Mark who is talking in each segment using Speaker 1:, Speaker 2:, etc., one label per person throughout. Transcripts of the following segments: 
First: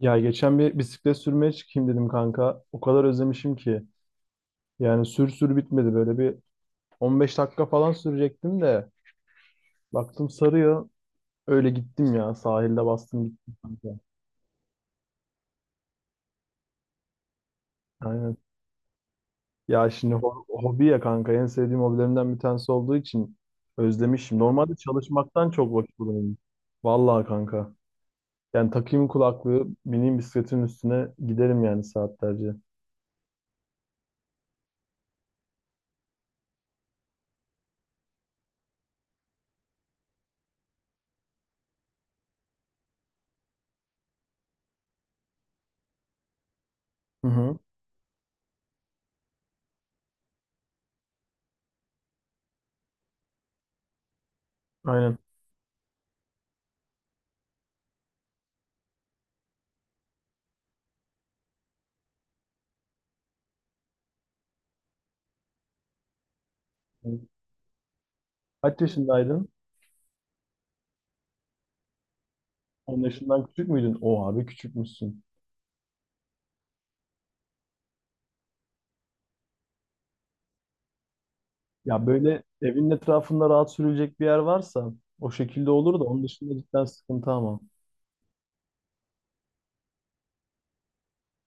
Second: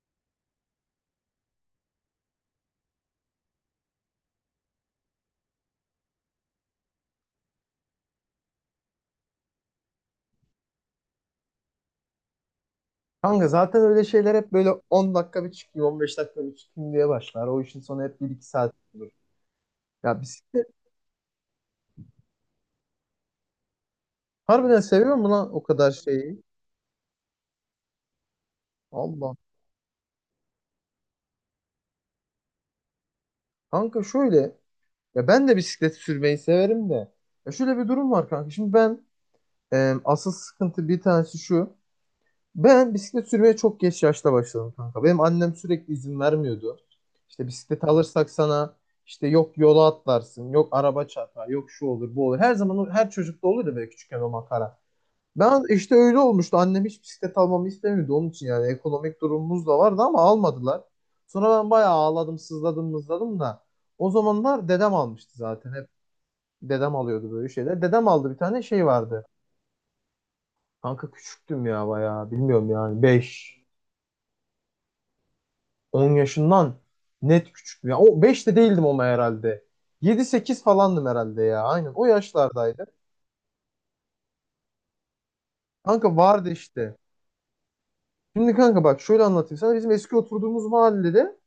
Speaker 1: Ya geçen bir bisiklet sürmeye çıkayım dedim kanka. O kadar özlemişim ki. Yani sür bitmedi. Böyle bir 15 dakika falan sürecektim de. Baktım sarıyor. Öyle gittim ya. Sahilde bastım
Speaker 2: Kanka
Speaker 1: gittim
Speaker 2: zaten
Speaker 1: kanka.
Speaker 2: öyle şeyler hep böyle 10 dakika bir çıkayım, 15 dakika bir çıkayım diye başlar. O işin sonu hep bir
Speaker 1: Aynen.
Speaker 2: iki saat olur.
Speaker 1: Ya şimdi
Speaker 2: Ya bisiklet
Speaker 1: hobi ya kanka. En sevdiğim hobilerimden bir tanesi olduğu için özlemişim. Normalde
Speaker 2: harbiden seviyor mu lan
Speaker 1: çalışmaktan
Speaker 2: o
Speaker 1: çok
Speaker 2: kadar
Speaker 1: vakit bulurum.
Speaker 2: şeyi?
Speaker 1: Vallahi kanka. Yani takayım
Speaker 2: Allah.
Speaker 1: kulaklığı, bineyim bisikletin üstüne giderim yani saatlerce.
Speaker 2: Kanka şöyle, ya ben de bisiklet sürmeyi severim de. Ya şöyle bir durum var kanka. Şimdi ben asıl sıkıntı bir tanesi şu. Ben bisiklet sürmeye çok geç yaşta başladım kanka. Benim annem sürekli izin vermiyordu.
Speaker 1: Hı
Speaker 2: İşte
Speaker 1: hı.
Speaker 2: bisiklet alırsak sana işte yok yola atlarsın, yok araba çarpar, yok şu olur, bu olur. Her zaman her çocukta olur ya böyle küçükken o makara.
Speaker 1: Aynen.
Speaker 2: Ben işte öyle olmuştu. Annem hiç bisiklet almamı istemiyordu. Onun için yani ekonomik durumumuz da vardı ama almadılar. Sonra ben bayağı ağladım, sızladım, mızladım da. O zamanlar dedem almıştı zaten. Hep dedem alıyordu böyle şeyler. Dedem aldı bir tane
Speaker 1: Kaç
Speaker 2: şey vardı.
Speaker 1: yaşındaydın?
Speaker 2: Kanka küçüktüm ya bayağı. Bilmiyorum
Speaker 1: 10
Speaker 2: yani
Speaker 1: yaşından
Speaker 2: 5
Speaker 1: küçük müydün? O abi küçükmüşsün.
Speaker 2: 10 yaşından net küçüktüm. Ya o 5 de değildim ama herhalde. Yedi sekiz falandım herhalde ya. Aynen
Speaker 1: Ya
Speaker 2: o
Speaker 1: böyle
Speaker 2: yaşlardaydı.
Speaker 1: evin etrafında rahat sürülecek bir yer varsa o şekilde olur da
Speaker 2: Kanka
Speaker 1: onun
Speaker 2: vardı
Speaker 1: dışında cidden
Speaker 2: işte.
Speaker 1: sıkıntı ama.
Speaker 2: Şimdi kanka bak şöyle anlatayım sana. Bizim eski oturduğumuz mahallede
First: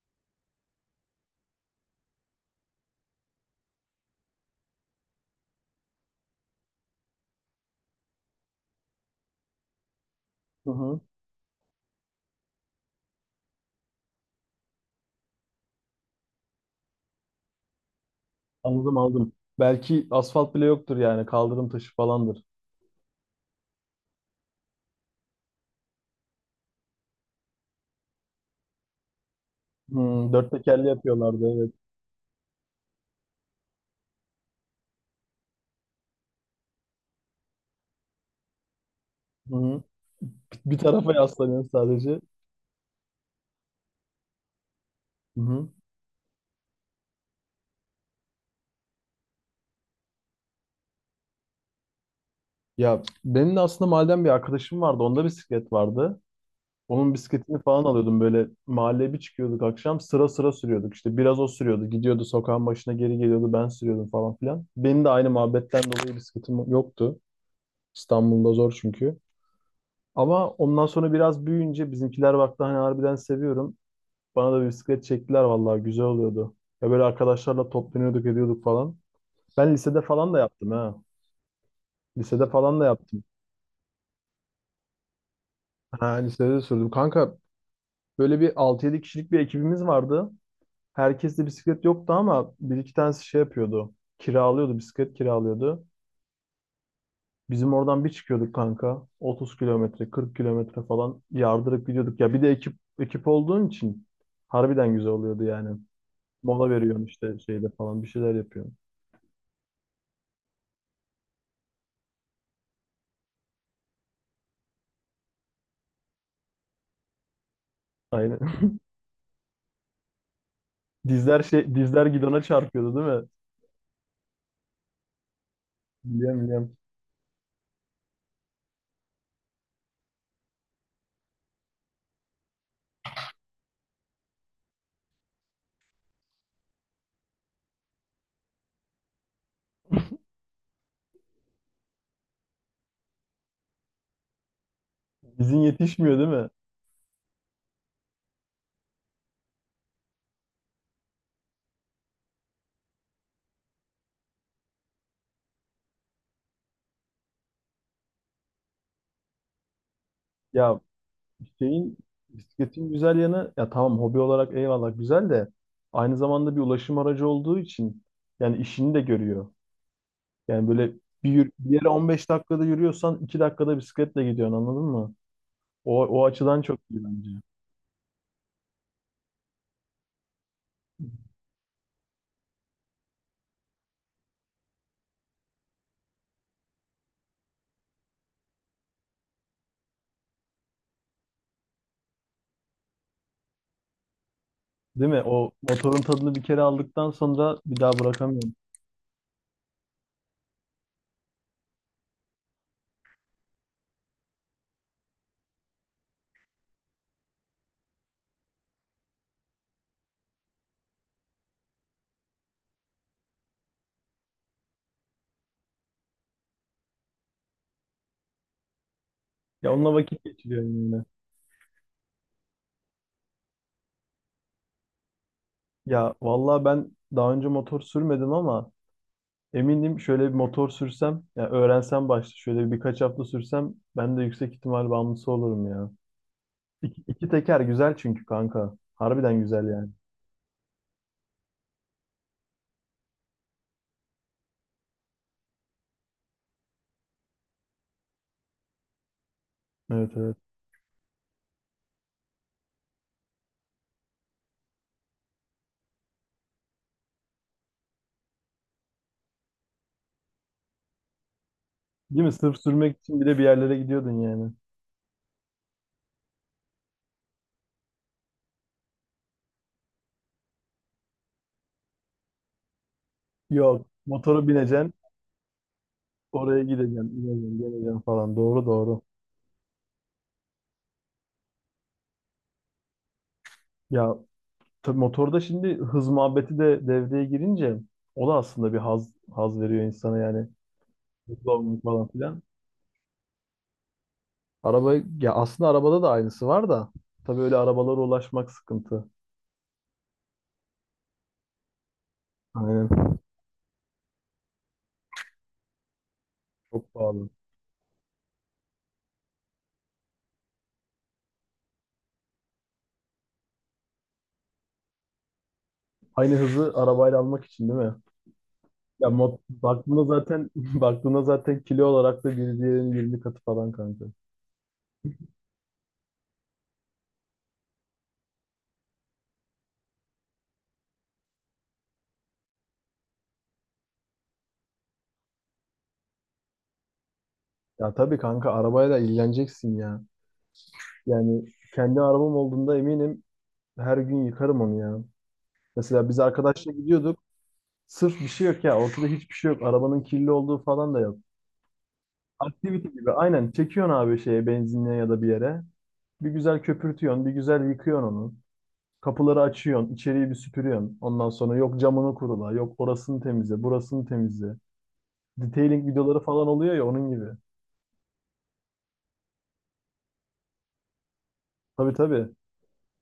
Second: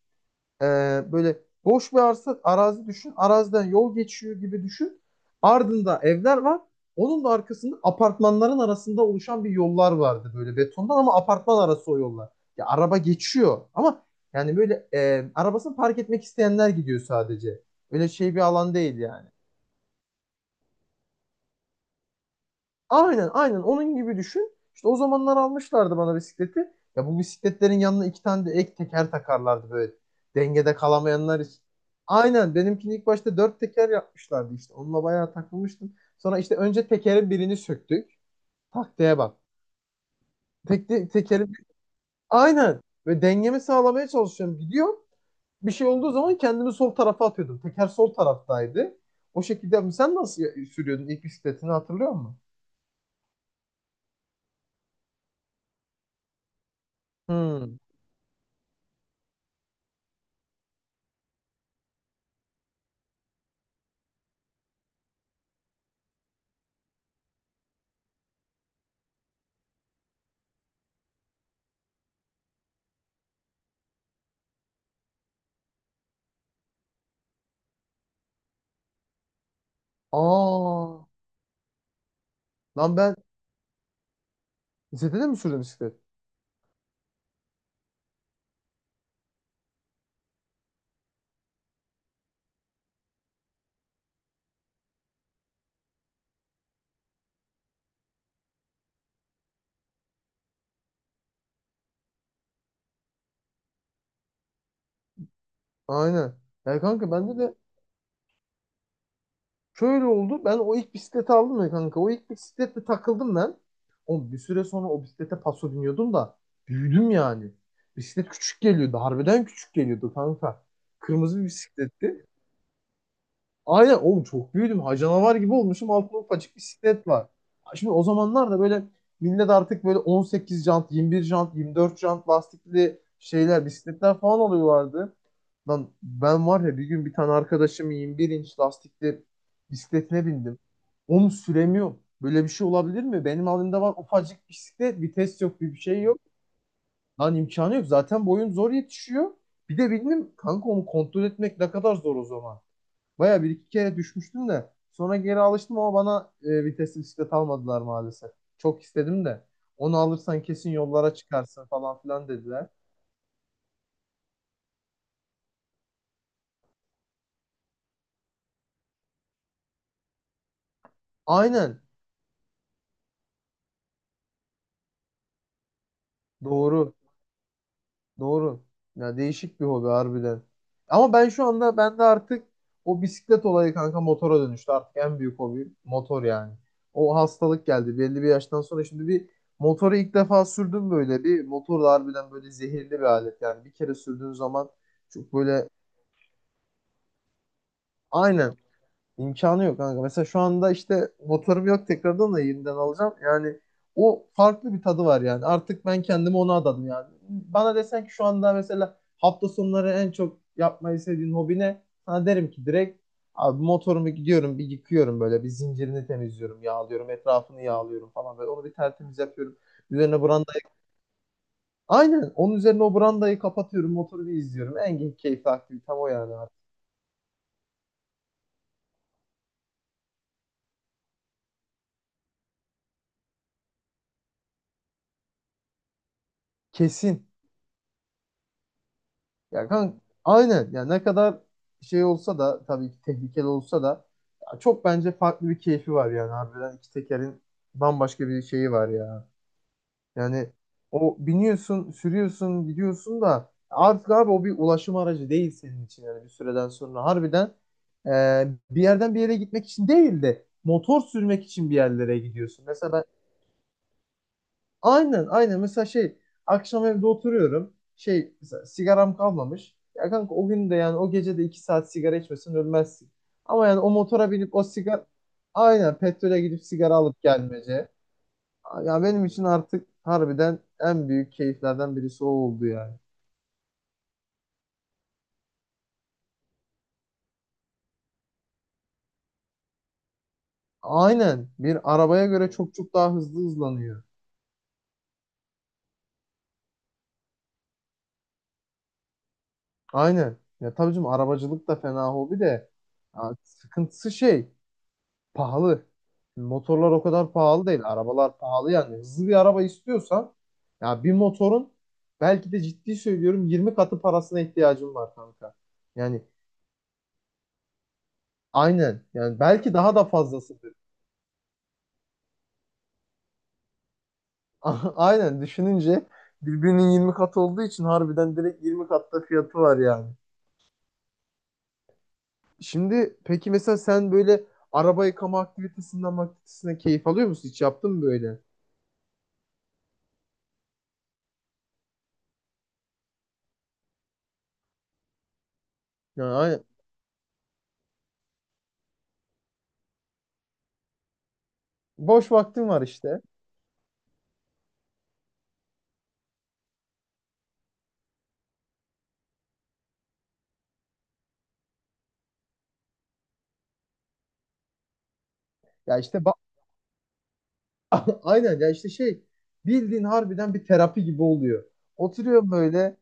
Speaker 2: Ee, böyle boş bir arsa, arazi düşün. Araziden yol geçiyor gibi düşün. Ardında evler var. Onun da arkasında apartmanların arasında oluşan bir yollar vardı böyle
Speaker 1: Hı
Speaker 2: betondan
Speaker 1: hı.
Speaker 2: ama apartman arası o yollar. Ya araba geçiyor ama yani böyle arabasını park etmek isteyenler gidiyor sadece. Öyle şey bir alan
Speaker 1: Anladım
Speaker 2: değil yani.
Speaker 1: aldım. Belki asfalt bile yoktur yani kaldırım taşı falandır.
Speaker 2: Aynen, aynen onun gibi düşün. İşte o zamanlar almışlardı bana bisikleti. Ya bu bisikletlerin yanına iki tane de ek teker takarlardı böyle.
Speaker 1: Hmm, dört
Speaker 2: Dengede
Speaker 1: tekerli
Speaker 2: kalamayanlar
Speaker 1: yapıyorlardı,
Speaker 2: için.
Speaker 1: evet.
Speaker 2: Aynen benimkini ilk başta dört teker yapmışlardı işte. Onunla bayağı takılmıştım. Sonra işte önce tekerin birini söktük. Taktiğe bak.
Speaker 1: Hı hı. Bir
Speaker 2: Tekte,
Speaker 1: tarafa
Speaker 2: tekerin
Speaker 1: yaslanıyorsun sadece.
Speaker 2: aynen. Ve dengemi sağlamaya çalışıyorum. Gidiyorum.
Speaker 1: Hı hı.
Speaker 2: Bir şey olduğu zaman kendimi sol tarafa atıyordum. Teker sol taraftaydı. O şekilde sen nasıl sürüyordun ilk bisikletini hatırlıyor musun?
Speaker 1: Ya benim de aslında mahalleden bir arkadaşım vardı. Onda bisiklet vardı. Onun bisketini
Speaker 2: Hmm.
Speaker 1: falan alıyordum, böyle mahalleye bir çıkıyorduk akşam, sıra sıra sürüyorduk. İşte biraz o sürüyordu, gidiyordu sokağın başına, geri geliyordu, ben sürüyordum falan filan. Benim de aynı muhabbetten dolayı bisikletim yoktu. İstanbul'da zor çünkü. Ama ondan sonra biraz büyüyünce bizimkiler baktı hani harbiden seviyorum. Bana da bir bisiklet çektiler, vallahi güzel oluyordu. Ya böyle arkadaşlarla toplanıyorduk, ediyorduk falan. Ben lisede falan da yaptım ha.
Speaker 2: Aa.
Speaker 1: Lisede falan da
Speaker 2: Lan ben
Speaker 1: yaptım.
Speaker 2: lisede de mi sürdün bisiklet?
Speaker 1: Ha, lisede de sürdüm. Kanka böyle bir altı yedi kişilik bir ekibimiz vardı. Herkeste bisiklet yoktu ama bir iki tanesi şey yapıyordu. Kiralıyordu, bisiklet kiralıyordu. Bizim oradan bir çıkıyorduk kanka. 30 kilometre, 40 kilometre falan yardırıp gidiyorduk. Ya bir de ekip olduğun için harbiden güzel oluyordu yani.
Speaker 2: Aynen.
Speaker 1: Mola
Speaker 2: Ya
Speaker 1: veriyorsun
Speaker 2: kanka bende
Speaker 1: işte
Speaker 2: de
Speaker 1: şeyde falan, bir şeyler yapıyorsun.
Speaker 2: şöyle oldu. Ben o ilk bisikleti aldım ya kanka. O ilk bisikletle takıldım ben. Oğlum bir süre sonra o bisiklete paso biniyordum da büyüdüm yani. Bisiklet küçük
Speaker 1: Aynen.
Speaker 2: geliyordu. Harbiden küçük geliyordu kanka. Kırmızı
Speaker 1: Dizler
Speaker 2: bir
Speaker 1: şey, dizler
Speaker 2: bisikletti.
Speaker 1: gidona çarpıyordu değil mi?
Speaker 2: Aynen oğlum çok büyüdüm. Ha canavar gibi olmuşum. Altında
Speaker 1: Biliyorum
Speaker 2: ufacık
Speaker 1: biliyorum.
Speaker 2: bisiklet var. Ha, şimdi o zamanlar da böyle millet artık böyle 18 jant, 21 jant, 24 jant lastikli şeyler, bisikletler falan alıyorlardı. Lan ben var ya bir gün bir tane arkadaşım 21 inç lastikli bisikletine bindim. Onu süremiyorum. Böyle bir şey olabilir mi? Benim halimde var ufacık bisiklet, vites
Speaker 1: Dizin
Speaker 2: yok, bir şey
Speaker 1: yetişmiyor
Speaker 2: yok.
Speaker 1: değil mi?
Speaker 2: Lan imkanı yok. Zaten boyum zor yetişiyor. Bir de bildim kanka onu kontrol etmek ne kadar zor o zaman. Baya bir iki kere düşmüştüm de sonra geri alıştım ama bana vitesli bisiklet almadılar maalesef. Çok istedim de onu alırsan kesin
Speaker 1: Ya
Speaker 2: yollara çıkarsın
Speaker 1: şeyin,
Speaker 2: falan filan dediler.
Speaker 1: bisikletin güzel yanı, ya tamam hobi olarak eyvallah güzel de aynı zamanda bir ulaşım aracı olduğu için yani işini de görüyor. Yani böyle bir
Speaker 2: Aynen,
Speaker 1: yere 15 dakikada yürüyorsan 2 dakikada bisikletle gidiyorsun, anladın mı? O açıdan çok
Speaker 2: doğru
Speaker 1: iyi bence.
Speaker 2: doğru, ya değişik bir hobi harbiden. Ama ben şu anda bende artık o bisiklet olayı kanka motora dönüştü, artık en büyük hobi motor yani. O hastalık geldi belli bir yaştan sonra. Şimdi bir motoru ilk defa sürdüm, böyle bir motor da harbiden böyle zehirli bir alet yani. Bir kere sürdüğün zaman
Speaker 1: Değil mi?
Speaker 2: çok
Speaker 1: O
Speaker 2: böyle.
Speaker 1: motorun tadını bir kere aldıktan sonra bir daha bırakamıyorum.
Speaker 2: Aynen. İmkanı yok kanka. Mesela şu anda işte motorum yok, tekrardan da yeniden alacağım. Yani o farklı bir tadı var yani. Artık ben kendimi ona adadım yani. Bana desen ki şu anda mesela hafta sonları en çok yapmayı sevdiğin hobi ne? Sana derim ki direkt, abi motorumu gidiyorum bir yıkıyorum, böyle bir zincirini temizliyorum, yağlıyorum, etrafını yağlıyorum falan, böyle onu bir tertemiz yapıyorum.
Speaker 1: Ya onunla
Speaker 2: Üzerine
Speaker 1: vakit
Speaker 2: brandayı,
Speaker 1: geçiriyorum yine.
Speaker 2: aynen onun üzerine o brandayı kapatıyorum, motoru bir izliyorum. En keyifli aktivitem o
Speaker 1: Ya
Speaker 2: yani artık.
Speaker 1: vallahi ben daha önce motor sürmedim ama eminim şöyle bir motor sürsem, ya öğrensem başta şöyle birkaç hafta sürsem, ben de yüksek ihtimal bağımlısı olurum ya. İki,
Speaker 2: Kesin.
Speaker 1: iki teker güzel çünkü kanka. Harbiden
Speaker 2: Ya
Speaker 1: güzel yani.
Speaker 2: kan aynen. Ya ne kadar şey olsa da, tabii ki tehlikeli olsa da, ya çok bence farklı bir keyfi var yani harbiden. İki tekerin bambaşka bir şeyi var ya.
Speaker 1: Evet evet.
Speaker 2: Yani o biniyorsun, sürüyorsun, gidiyorsun da artık abi o bir ulaşım aracı değil senin için yani, bir süreden sonra harbiden e, bir yerden bir yere gitmek için değil de motor sürmek için bir yerlere
Speaker 1: Değil mi? Sırf
Speaker 2: gidiyorsun.
Speaker 1: sürmek
Speaker 2: Mesela.
Speaker 1: için bile bir yerlere gidiyordun yani.
Speaker 2: Aynen, aynen mesela şey, akşam evde oturuyorum şey, mesela sigaram kalmamış ya kanka, o gün de yani o gece de 2 saat sigara içmesen ölmezsin, ama yani
Speaker 1: Yok.
Speaker 2: o motora
Speaker 1: Motora
Speaker 2: binip o
Speaker 1: bineceksin.
Speaker 2: sigara, aynen petrole
Speaker 1: Oraya
Speaker 2: gidip sigara
Speaker 1: gideceksin,
Speaker 2: alıp
Speaker 1: ineceksin,
Speaker 2: gelmece,
Speaker 1: geleceksin falan. Doğru doğru.
Speaker 2: ya benim için artık harbiden en büyük keyiflerden birisi o oldu yani.
Speaker 1: Ya tabii motorda şimdi hız muhabbeti de devreye girince o da aslında bir haz veriyor insana yani.
Speaker 2: Aynen,
Speaker 1: Hızlı olmak
Speaker 2: bir
Speaker 1: falan
Speaker 2: arabaya
Speaker 1: filan.
Speaker 2: göre çok çok daha hızlı hızlanıyor.
Speaker 1: Araba, ya aslında arabada da aynısı var da tabii öyle arabalara ulaşmak sıkıntı.
Speaker 2: Aynen, ya tabii canım arabacılık da fena hobi de,
Speaker 1: Aynen.
Speaker 2: ya sıkıntısı şey, pahalı. Motorlar
Speaker 1: Çok
Speaker 2: o
Speaker 1: pahalı.
Speaker 2: kadar pahalı değil. Arabalar pahalı yani. Hızlı bir araba istiyorsan ya bir motorun, belki de ciddi söylüyorum, 20 katı parasına ihtiyacın var kanka. Yani
Speaker 1: Aynı hızı arabayla almak için değil mi?
Speaker 2: aynen.
Speaker 1: Ya mod,
Speaker 2: Yani belki daha
Speaker 1: baktığında
Speaker 2: da
Speaker 1: zaten
Speaker 2: fazlasıdır.
Speaker 1: baktığında zaten kilo olarak da bir diğerinin 20 katı falan kanka.
Speaker 2: Aynen düşününce birbirinin 20 katı olduğu için, harbiden direkt 20 katta fiyatı var yani. Şimdi peki mesela sen böyle araba yıkama aktivitesine keyif alıyor musun? Hiç
Speaker 1: Ya
Speaker 2: yaptın mı
Speaker 1: tabii
Speaker 2: böyle?
Speaker 1: kanka arabayla ilgileneceksin ya. Yani kendi arabam olduğunda eminim her gün yıkarım onu ya. Mesela biz
Speaker 2: Yani aynen.
Speaker 1: arkadaşla gidiyorduk. Sırf bir şey yok ya. Ortada hiçbir şey yok. Arabanın kirli olduğu falan da yok.
Speaker 2: Boş vaktin var
Speaker 1: Aktivite gibi.
Speaker 2: işte.
Speaker 1: Aynen. Çekiyorsun abi şeye, benzinliğe ya da bir yere. Bir güzel köpürtüyorsun, bir güzel yıkıyorsun onu. Kapıları açıyorsun, içeriği bir süpürüyorsun. Ondan sonra yok camını kurula, yok orasını temizle, burasını temizle. Detailing
Speaker 2: Ya
Speaker 1: videoları
Speaker 2: işte
Speaker 1: falan oluyor ya, onun gibi.
Speaker 2: aynen ya işte şey, bildiğin harbiden bir terapi gibi oluyor.
Speaker 1: Tabii tabii.
Speaker 2: Oturuyorum böyle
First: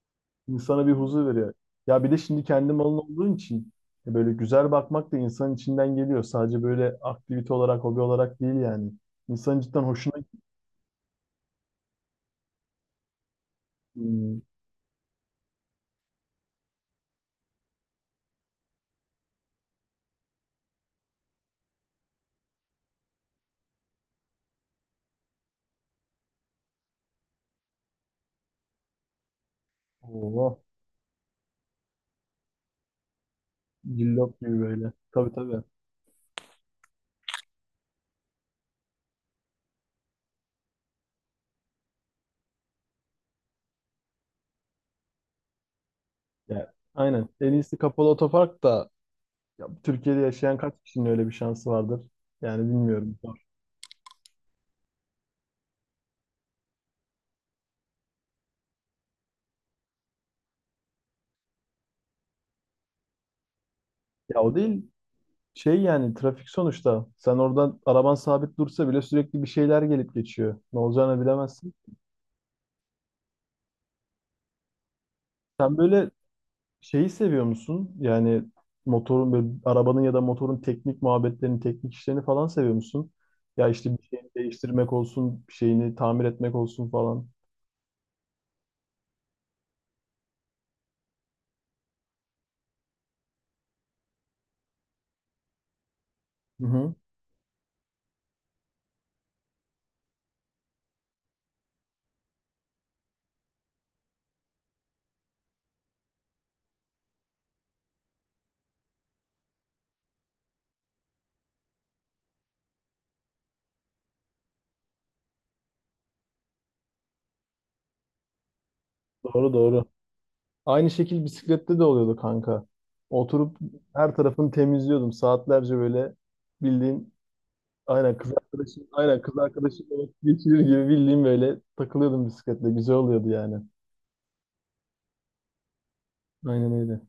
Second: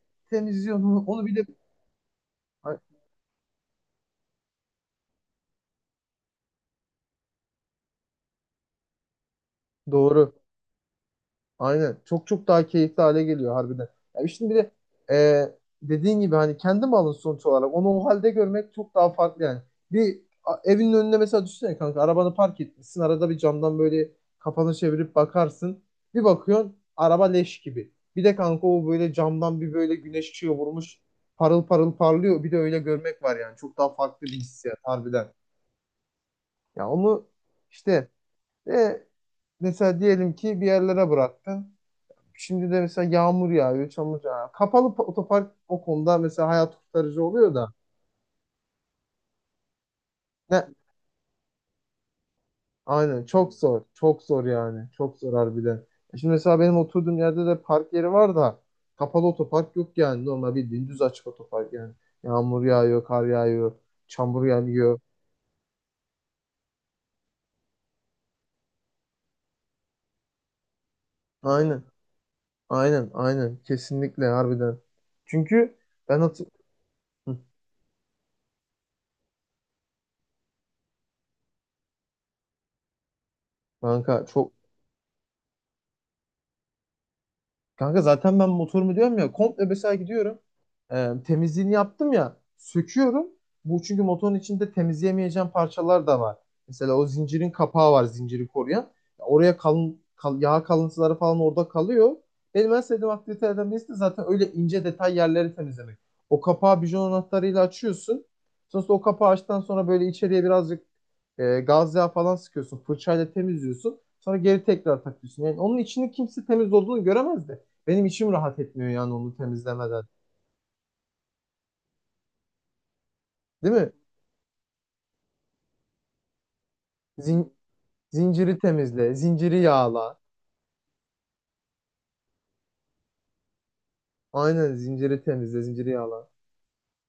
Speaker 1: İnsana bir
Speaker 2: temizliyorum
Speaker 1: huzur
Speaker 2: onu bir de.
Speaker 1: veriyor. Ya bir de şimdi kendi
Speaker 2: Ay,
Speaker 1: malın olduğun için böyle güzel bakmak da insanın içinden geliyor. Sadece böyle aktivite olarak, hobi olarak değil yani. İnsanın cidden hoşuna
Speaker 2: doğru. Aynen. Çok çok daha keyifli hale geliyor harbiden. Ya
Speaker 1: gidiyor.
Speaker 2: şimdi bir de e, dediğin gibi hani kendi malın sonuç olarak, onu o halde görmek çok daha farklı yani. Evinin önüne mesela düşünsene kanka, arabanı park etmişsin. Arada bir camdan böyle kafanı çevirip bakarsın. Bir bakıyorsun araba leş gibi. Bir de kanka o böyle camdan bir böyle güneş
Speaker 1: Oo,
Speaker 2: ışığı vurmuş. Parıl parıl parlıyor. Bir de öyle görmek var yani. Çok daha farklı
Speaker 1: cillop
Speaker 2: bir
Speaker 1: gibi
Speaker 2: hissiyat
Speaker 1: böyle.
Speaker 2: harbiden.
Speaker 1: Tabii tabii.
Speaker 2: Ya onu işte e, mesela diyelim ki bir yerlere bıraktın. Şimdi de mesela yağmur yağıyor, çamur yağıyor. Kapalı otopark o konuda mesela
Speaker 1: Yani
Speaker 2: hayat kurtarıcı
Speaker 1: aynen. En
Speaker 2: oluyor da.
Speaker 1: iyisi kapalı otopark da. Ya, Türkiye'de yaşayan
Speaker 2: Ne?
Speaker 1: kaç kişinin öyle bir şansı vardır? Yani bilmiyorum.
Speaker 2: Aynen,
Speaker 1: Zor.
Speaker 2: çok zor. Çok zor yani. Çok zor harbiden. Şimdi mesela benim oturduğum yerde de park yeri var da kapalı otopark yok yani. Normal bildiğin düz açık otopark yani. Yağmur yağıyor, kar yağıyor,
Speaker 1: Ya
Speaker 2: çamur
Speaker 1: o değil.
Speaker 2: yağıyor.
Speaker 1: Şey, yani trafik sonuçta. Sen oradan araban sabit dursa bile sürekli bir şeyler gelip geçiyor. Ne olacağını bilemezsin.
Speaker 2: Aynen. Aynen. Aynen. Kesinlikle harbiden.
Speaker 1: Sen
Speaker 2: Çünkü
Speaker 1: böyle
Speaker 2: ben hatır...
Speaker 1: şeyi
Speaker 2: Hı.
Speaker 1: seviyor musun? Yani motorun böyle, arabanın ya da motorun teknik muhabbetlerini, teknik işlerini falan seviyor musun? Ya işte bir
Speaker 2: Kanka
Speaker 1: şeyini
Speaker 2: çok
Speaker 1: değiştirmek olsun, bir şeyini tamir etmek olsun falan.
Speaker 2: Kanka zaten ben motorumu diyorum ya, komple mesela gidiyorum. Temizliğini yaptım ya, söküyorum. Bu çünkü motorun içinde temizleyemeyeceğim parçalar da var.
Speaker 1: Hı
Speaker 2: Mesela
Speaker 1: hı.
Speaker 2: o zincirin kapağı var, zinciri koruyan. Oraya yağ kalıntıları falan orada kalıyor. Benim en sevdiğim aktivitelerden birisi de zaten öyle ince detay yerleri temizlemek. O kapağı bijon anahtarıyla açıyorsun. Sonrasında o kapağı açtıktan sonra böyle içeriye birazcık gaz yağı falan sıkıyorsun. Fırçayla temizliyorsun. Sonra geri tekrar takıyorsun. Yani onun içini kimse temiz olduğunu göremezdi. Benim içim rahat etmiyor yani onu
Speaker 1: Doğru doğru.
Speaker 2: temizlemeden.
Speaker 1: Aynı şekil bisiklette de oluyordu kanka. Oturup
Speaker 2: Değil mi?
Speaker 1: her tarafını temizliyordum. Saatlerce böyle bildiğin,
Speaker 2: Zin-
Speaker 1: aynen
Speaker 2: Zinciri temizle,
Speaker 1: kız
Speaker 2: zinciri
Speaker 1: arkadaşımla vakit
Speaker 2: yağla.
Speaker 1: geçirir gibi bildiğin böyle takılıyordum bisikletle. Güzel oluyordu yani.
Speaker 2: Aynen, zinciri temizle, zinciri yağla.
Speaker 1: Aynen öyle.